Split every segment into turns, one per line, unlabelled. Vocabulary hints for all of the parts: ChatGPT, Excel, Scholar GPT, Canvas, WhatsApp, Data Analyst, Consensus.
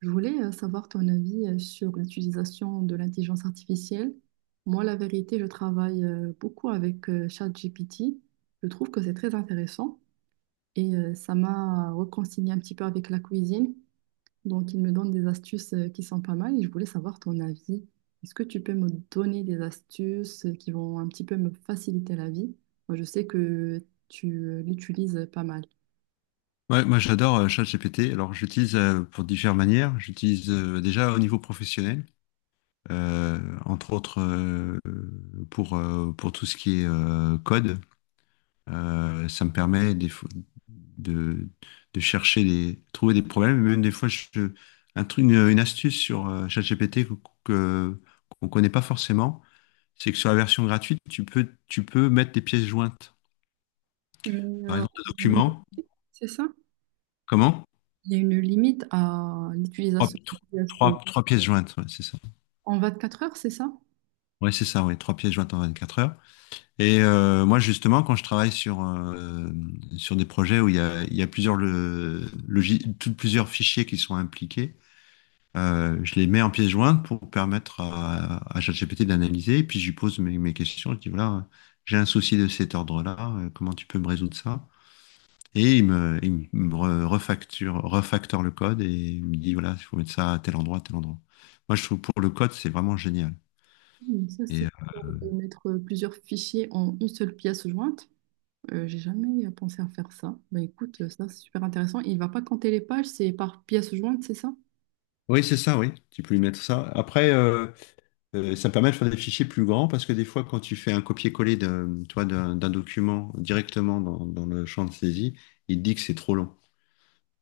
Je voulais savoir ton avis sur l'utilisation de l'intelligence artificielle. Moi, la vérité, je travaille beaucoup avec ChatGPT. Je trouve que c'est très intéressant et ça m'a réconcilié un petit peu avec la cuisine. Donc, il me donne des astuces qui sont pas mal et je voulais savoir ton avis. Est-ce que tu peux me donner des astuces qui vont un petit peu me faciliter la vie? Moi, je sais que tu l'utilises pas mal.
Ouais, moi j'adore ChatGPT. Alors j'utilise pour diverses manières. J'utilise déjà au niveau professionnel, euh, entre autres euh, pour tout ce qui est code. Ça me permet des fois de, de chercher trouver des problèmes. Même des fois, un truc, une astuce sur ChatGPT que- qu'on connaît pas forcément, c'est que sur la version gratuite, tu peux mettre des pièces jointes.
Mais,
Par exemple, un document.
c'est ça?
Comment?
Il y a une limite à
Trois,
l'utilisation de ce-
trois pièces jointes, ouais, c'est ça.
en 24 heures, c'est ça?
Oui, c'est ça, oui, trois pièces jointes en 24 heures. Et moi, justement, quand je travaille sur des projets où il y a plusieurs, plusieurs fichiers qui sont impliqués, je les mets en pièces jointes pour permettre à ChatGPT d'analyser. Et puis, je lui pose mes questions. Je dis, voilà, j'ai un souci de cet ordre-là. Comment tu peux me résoudre ça? Et il me refactore le code et il me dit, voilà, il faut mettre ça à tel endroit, à tel endroit. Moi, je trouve pour le code, c'est vraiment génial.
Hmm, Ça,
Et
c'est
euh,
de mettre plusieurs fichiers en une seule pièce jointe. J'ai jamais pensé à faire ça. Bah écoute, ça c'est super intéressant. Il va pas compter les pages, c'est par pièce jointe, c'est ça?
Oui, c'est ça, oui. Tu peux lui mettre ça. Après, ça me permet de faire des fichiers plus grands parce que des fois, quand tu fais un copier-coller d'un document directement dans le champ de saisie, il te dit que c'est trop long.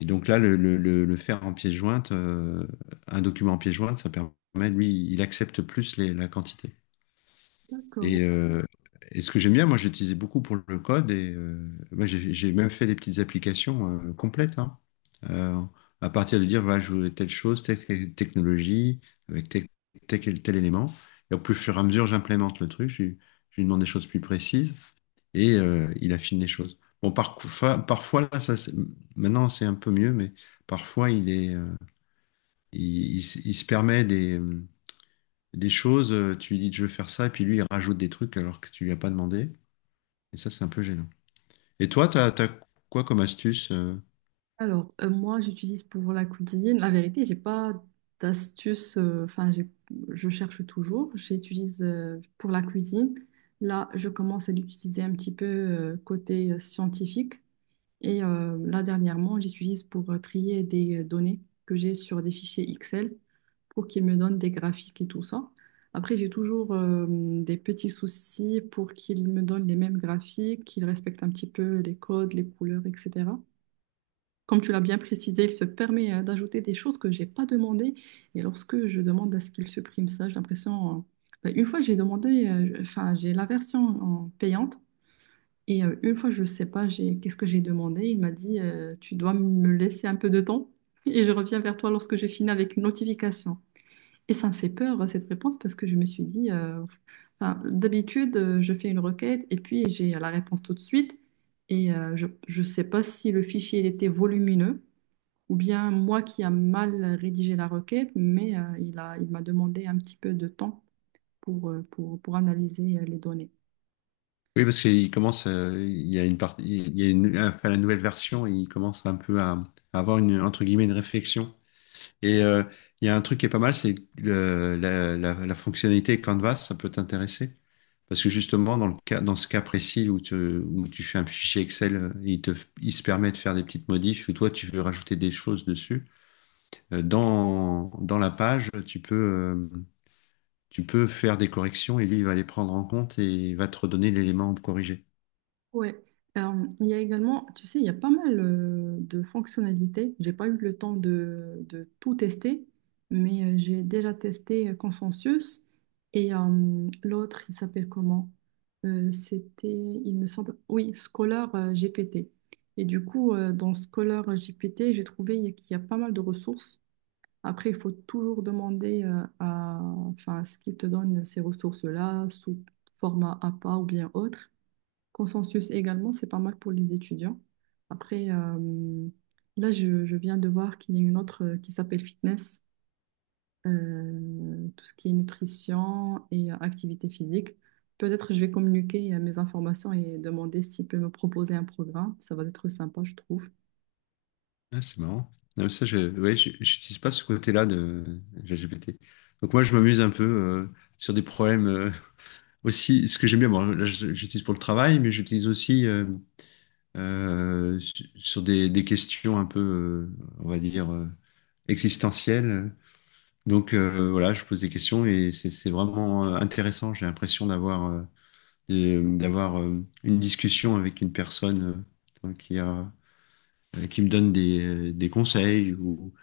Et donc là, le faire en pièce jointe, un document en pièce jointe, ça permet, lui, il accepte plus la quantité.
D'accord.
Et, euh, et ce que j'aime bien, moi, j'ai utilisé beaucoup pour le code et moi, j'ai même fait des petites applications complètes, hein. Euh, à partir de dire, voilà, je voulais telle chose, telle technologie, avec tel élément. Et au plus fur et à mesure, j'implémente le truc, je lui demande des choses plus précises et il affine les choses. Bon, parfois là, maintenant, c'est un peu mieux, mais parfois, il est, il s- il se permet des choses, tu lui dis je veux faire ça, et puis lui il rajoute des trucs alors que tu lui as pas demandé. Et ça, c'est un peu gênant. Et toi, t'as quoi comme astuce?
Alors, moi, j'utilise pour la cuisine. La vérité, j'ai pas d'astuce. Enfin, je cherche toujours. J'utilise pour la cuisine. Là, je commence à l'utiliser un petit peu côté scientifique. Et là, dernièrement, j'utilise pour trier des données que j'ai sur des fichiers Excel pour qu'ils me donnent des graphiques et tout ça. Après, j'ai toujours des petits soucis pour qu'ils me donnent les mêmes graphiques, qu'ils respectent un petit peu les codes, les couleurs, etc. Comme tu l'as bien précisé, il se permet d'ajouter des choses que j'ai pas demandées. Et lorsque je demande à ce qu'il supprime ça, j'ai l'impression... ben, une fois, j'ai demandé, enfin, j'ai la version en payante. Et une fois, je sais pas, j'ai qu'est-ce que j'ai demandé. Il m'a dit, tu dois me laisser un peu de temps et je reviens vers toi lorsque j'ai fini avec une notification. Et ça me fait peur, cette réponse, parce que je me suis dit, enfin, d'habitude, je fais une requête et puis j'ai la réponse tout de suite. Et je ne sais pas si le fichier il était volumineux ou bien moi qui a mal rédigé la requête, mais il m'a demandé un petit peu de temps pour, pour analyser les données.
Oui, parce qu'il commence, il y a une, enfin, la nouvelle version, il commence un peu à avoir une, entre guillemets, une réflexion. Et il y a un truc qui est pas mal, c'est la fonctionnalité Canvas, ça peut t'intéresser. Parce que justement, dans ce cas précis où où tu fais un fichier Excel, il se permet de faire des petites modifs, ou toi, tu veux rajouter des choses dessus. Dans la page, tu peux faire des corrections et lui, il va les prendre en compte et il va te redonner l'élément corrigé.
Ouais. Euh, il y a également, tu sais, il y a pas mal de fonctionnalités. J'ai pas eu le temps de tout tester, mais j'ai déjà testé Consensus et l'autre, il s'appelle comment? C'était, il me semble, oui, Scholar GPT. Et du coup, dans Scholar GPT, j'ai trouvé qu'il y a pas mal de ressources. Après, il faut toujours demander enfin, à ce qu'il te donne ces ressources-là sous format APA ou bien autre. Consensus également, c'est pas mal pour les étudiants. Après, là, je viens de voir qu'il y a une autre qui s'appelle fitness, tout ce qui est nutrition et activité physique. Peut-être je vais communiquer mes informations et demander s'il peut me proposer un programme. Ça va être sympa, je trouve.
Ah, c'est marrant. Non, mais ça, ouais, j'utilise pas ce côté-là de GPT. Donc moi, je m'amuse un peu sur des problèmes aussi. Ce que j'aime bien, bon, là, j'utilise pour le travail, mais j'utilise aussi sur des questions un peu, on va dire, existentielles. Donc voilà, je pose des questions et c'est vraiment intéressant. J'ai l'impression d'avoir une discussion avec une personne euh, qui a, qui me donne des conseils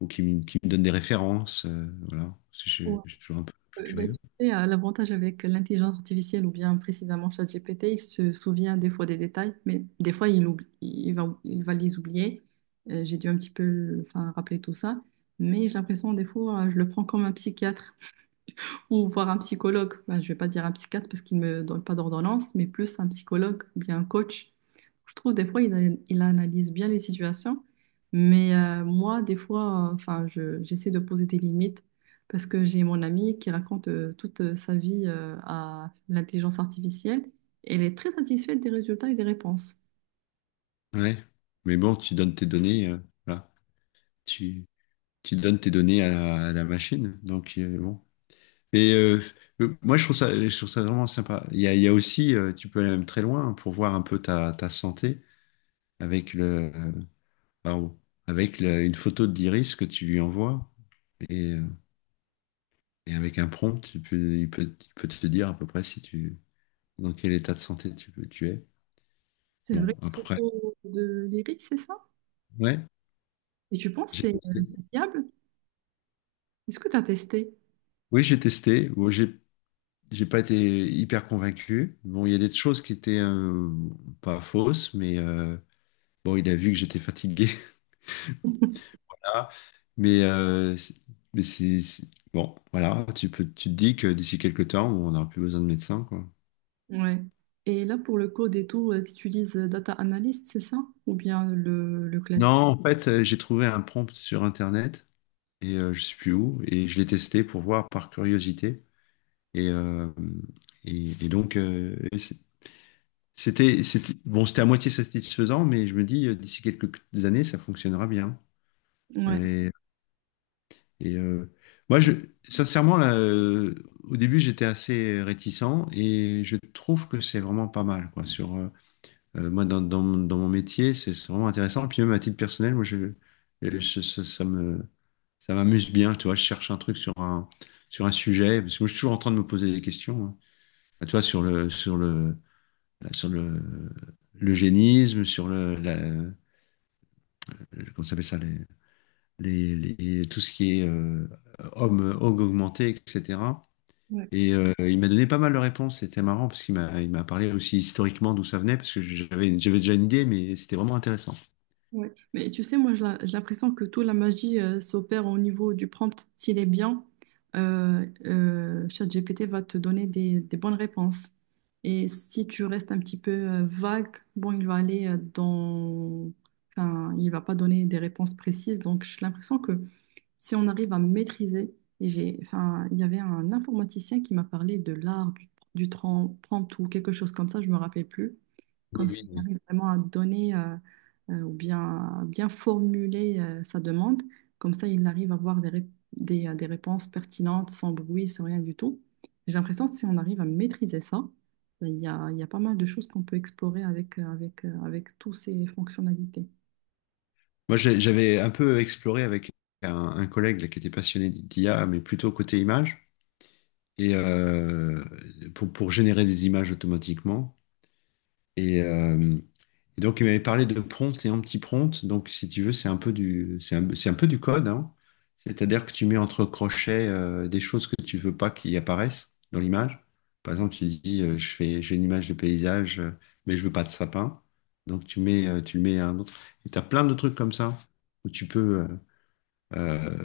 ou qui me donne des références. Voilà. Parce que je suis toujours un peu
Bah, tu
curieux.
sais, l'avantage avec l'intelligence artificielle ou bien précisément ChatGPT, il se souvient des fois des détails, mais des fois il oublie, il va les oublier. J'ai dû un petit peu enfin, rappeler tout ça, mais j'ai l'impression des fois je le prends comme un psychiatre. Ou voir un psychologue. Ben, je vais pas dire un psychiatre parce qu'il me donne pas d'ordonnance, mais plus un psychologue ou bien un coach. Je trouve des fois, il analyse bien les situations. Mais moi, des fois, enfin, j'essaie de poser des limites parce que j'ai mon amie qui raconte toute sa vie à l'intelligence artificielle et elle est très satisfaite des résultats et des réponses.
Ouais. Mais bon, tu donnes tes données, voilà. Tu, Tu donnes tes données à la machine. Donc, bon. Et euh, Moi, je trouve ça vraiment sympa. Il y a aussi, tu peux aller même très loin pour voir un peu ta santé avec Waouh. Avec une photo de l'iris que tu lui envoies et, euh, et avec un prompt, il peut te dire à peu près si dans quel état de santé tu es.
C'est vrai,
Bon, après,
photo de l'iris, c'est ça?
ouais,
Et tu penses que
j'ai
c'est
testé.
fiable? Est-ce que tu as testé?
Oui, j'ai testé. Bon, j'ai pas été hyper convaincu. Bon, il y a des choses qui étaient pas fausses, mais bon, il a vu que j'étais fatigué. Voilà. Mais, euh, c'est- mais c'est, c'est- bon, voilà, tu te dis que d'ici quelques temps, on n'aura plus besoin de médecin, quoi.
Ouais. Et là, pour le code et tout, tu utilises Data Analyst, c'est ça? Ou bien le
Non,
classique?
en fait, j'ai trouvé un prompt sur Internet et je sais plus où et je l'ai testé pour voir par curiosité et euh, et donc c'était bon, c'était à moitié satisfaisant, mais je me dis d'ici quelques années ça fonctionnera bien.
Ouais,
Et, et, euh, Moi, je sincèrement là, au début j'étais assez réticent et je trouve que c'est vraiment pas mal quoi sur moi, dans mon métier, c'est vraiment intéressant. Puis même à titre personnel, ça, ça m'amuse bien. Tu vois, je cherche un truc sur sur un sujet, parce que moi, je suis toujours en train de me poser des questions, hein. Bah, tu vois, sur sur le, l'eugénisme, sur comment ça s'appelle ça, tout ce qui est homme augmenté, etc.
ouais,
Et il m'a donné pas mal de réponses. C'était marrant parce qu'il m'a parlé aussi historiquement d'où ça venait, parce que j'avais déjà une idée, mais c'était vraiment intéressant.
ouais. Mais tu sais, moi, j'ai l'impression que toute la magie s'opère au niveau du prompt. S'il est bien, ChatGPT va te donner des bonnes réponses. Et si tu restes un petit peu vague, bon, il va aller dans... Enfin, il va pas donner des réponses précises. Donc, j'ai l'impression que si on arrive à maîtriser, et enfin, il y avait un informaticien qui m'a parlé de l'art du, prompt ou quelque chose comme ça, je me rappelle plus.
Oui,
Comme ça, on
oui.
arrive vraiment à donner ou bien, à bien formuler sa demande. Comme ça, il arrive à avoir des réponses pertinentes, sans bruit, sans rien du tout. J'ai l'impression que si on arrive à maîtriser ça, ben, il y a pas mal de choses qu'on peut explorer avec, avec toutes ces fonctionnalités.
Moi, j'avais un peu exploré avec un collègue là, qui était passionné d'IA, mais plutôt côté image, et pour générer des images automatiquement. Et, euh, donc, il m'avait parlé de prompt et anti-prompt. Donc, si tu veux, c'est un peu c'est un peu du code, hein. C'est-à-dire que tu mets entre crochets des choses que tu veux pas qui apparaissent dans l'image. Par exemple, tu dis, j'ai une image de paysage, mais je veux pas de sapin. Donc, tu mets, tu le mets à un autre. Et tu as plein de trucs comme ça où euh,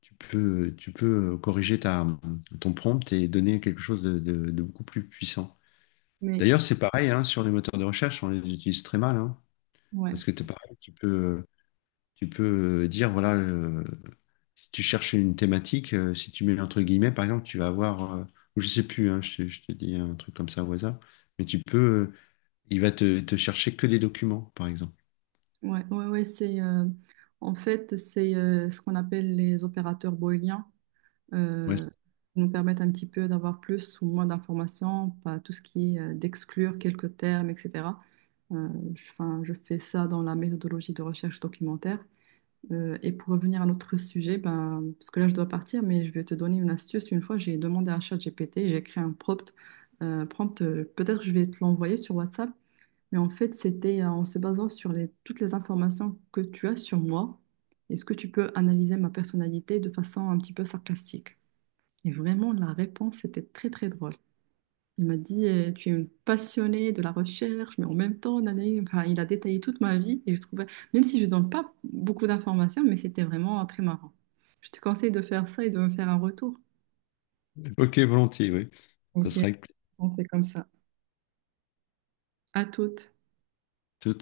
tu peux corriger ton prompt et donner quelque chose de beaucoup plus puissant.
Mais
D'ailleurs, c'est pareil, hein, sur les moteurs de recherche, on les utilise très mal, hein,
ouais.
parce que t'es pareil, tu peux dire, voilà, si tu cherches une thématique, si tu mets entre guillemets, par exemple, tu vas avoir, ou je sais plus, hein, je te dis un truc comme ça au hasard, mais il va te chercher que des documents, par exemple.
Ouais, ouais, ouais, c'est en fait c'est ce qu'on appelle les opérateurs booléens
Ouais.
euh, qui nous permettent un petit peu d'avoir plus ou moins d'informations, pas tout ce qui est d'exclure quelques termes, etc. Euh, je, 'fin, je fais ça dans la méthodologie de recherche documentaire. Et pour revenir à notre sujet, ben, parce que là je dois partir, mais je vais te donner une astuce. Une fois, j'ai demandé à ChatGPT, j'ai créé un prompt, peut-être je vais te l'envoyer sur WhatsApp. Mais en fait, c'était en se basant sur toutes les informations que tu as sur moi, est-ce que tu peux analyser ma personnalité de façon un petit peu sarcastique? Et vraiment, la réponse était très très drôle. Il m'a dit, tu es une passionnée de la recherche, mais en même temps, nanani. Enfin, il a détaillé toute ma vie et je trouvais, même si je donne pas beaucoup d'informations, mais c'était vraiment très marrant. Je te conseille de faire ça et de me faire un retour.
Ok, volontiers, oui. Ça
Ok,
sera avec plaisir.
on fait comme ça. À toutes.
Tout.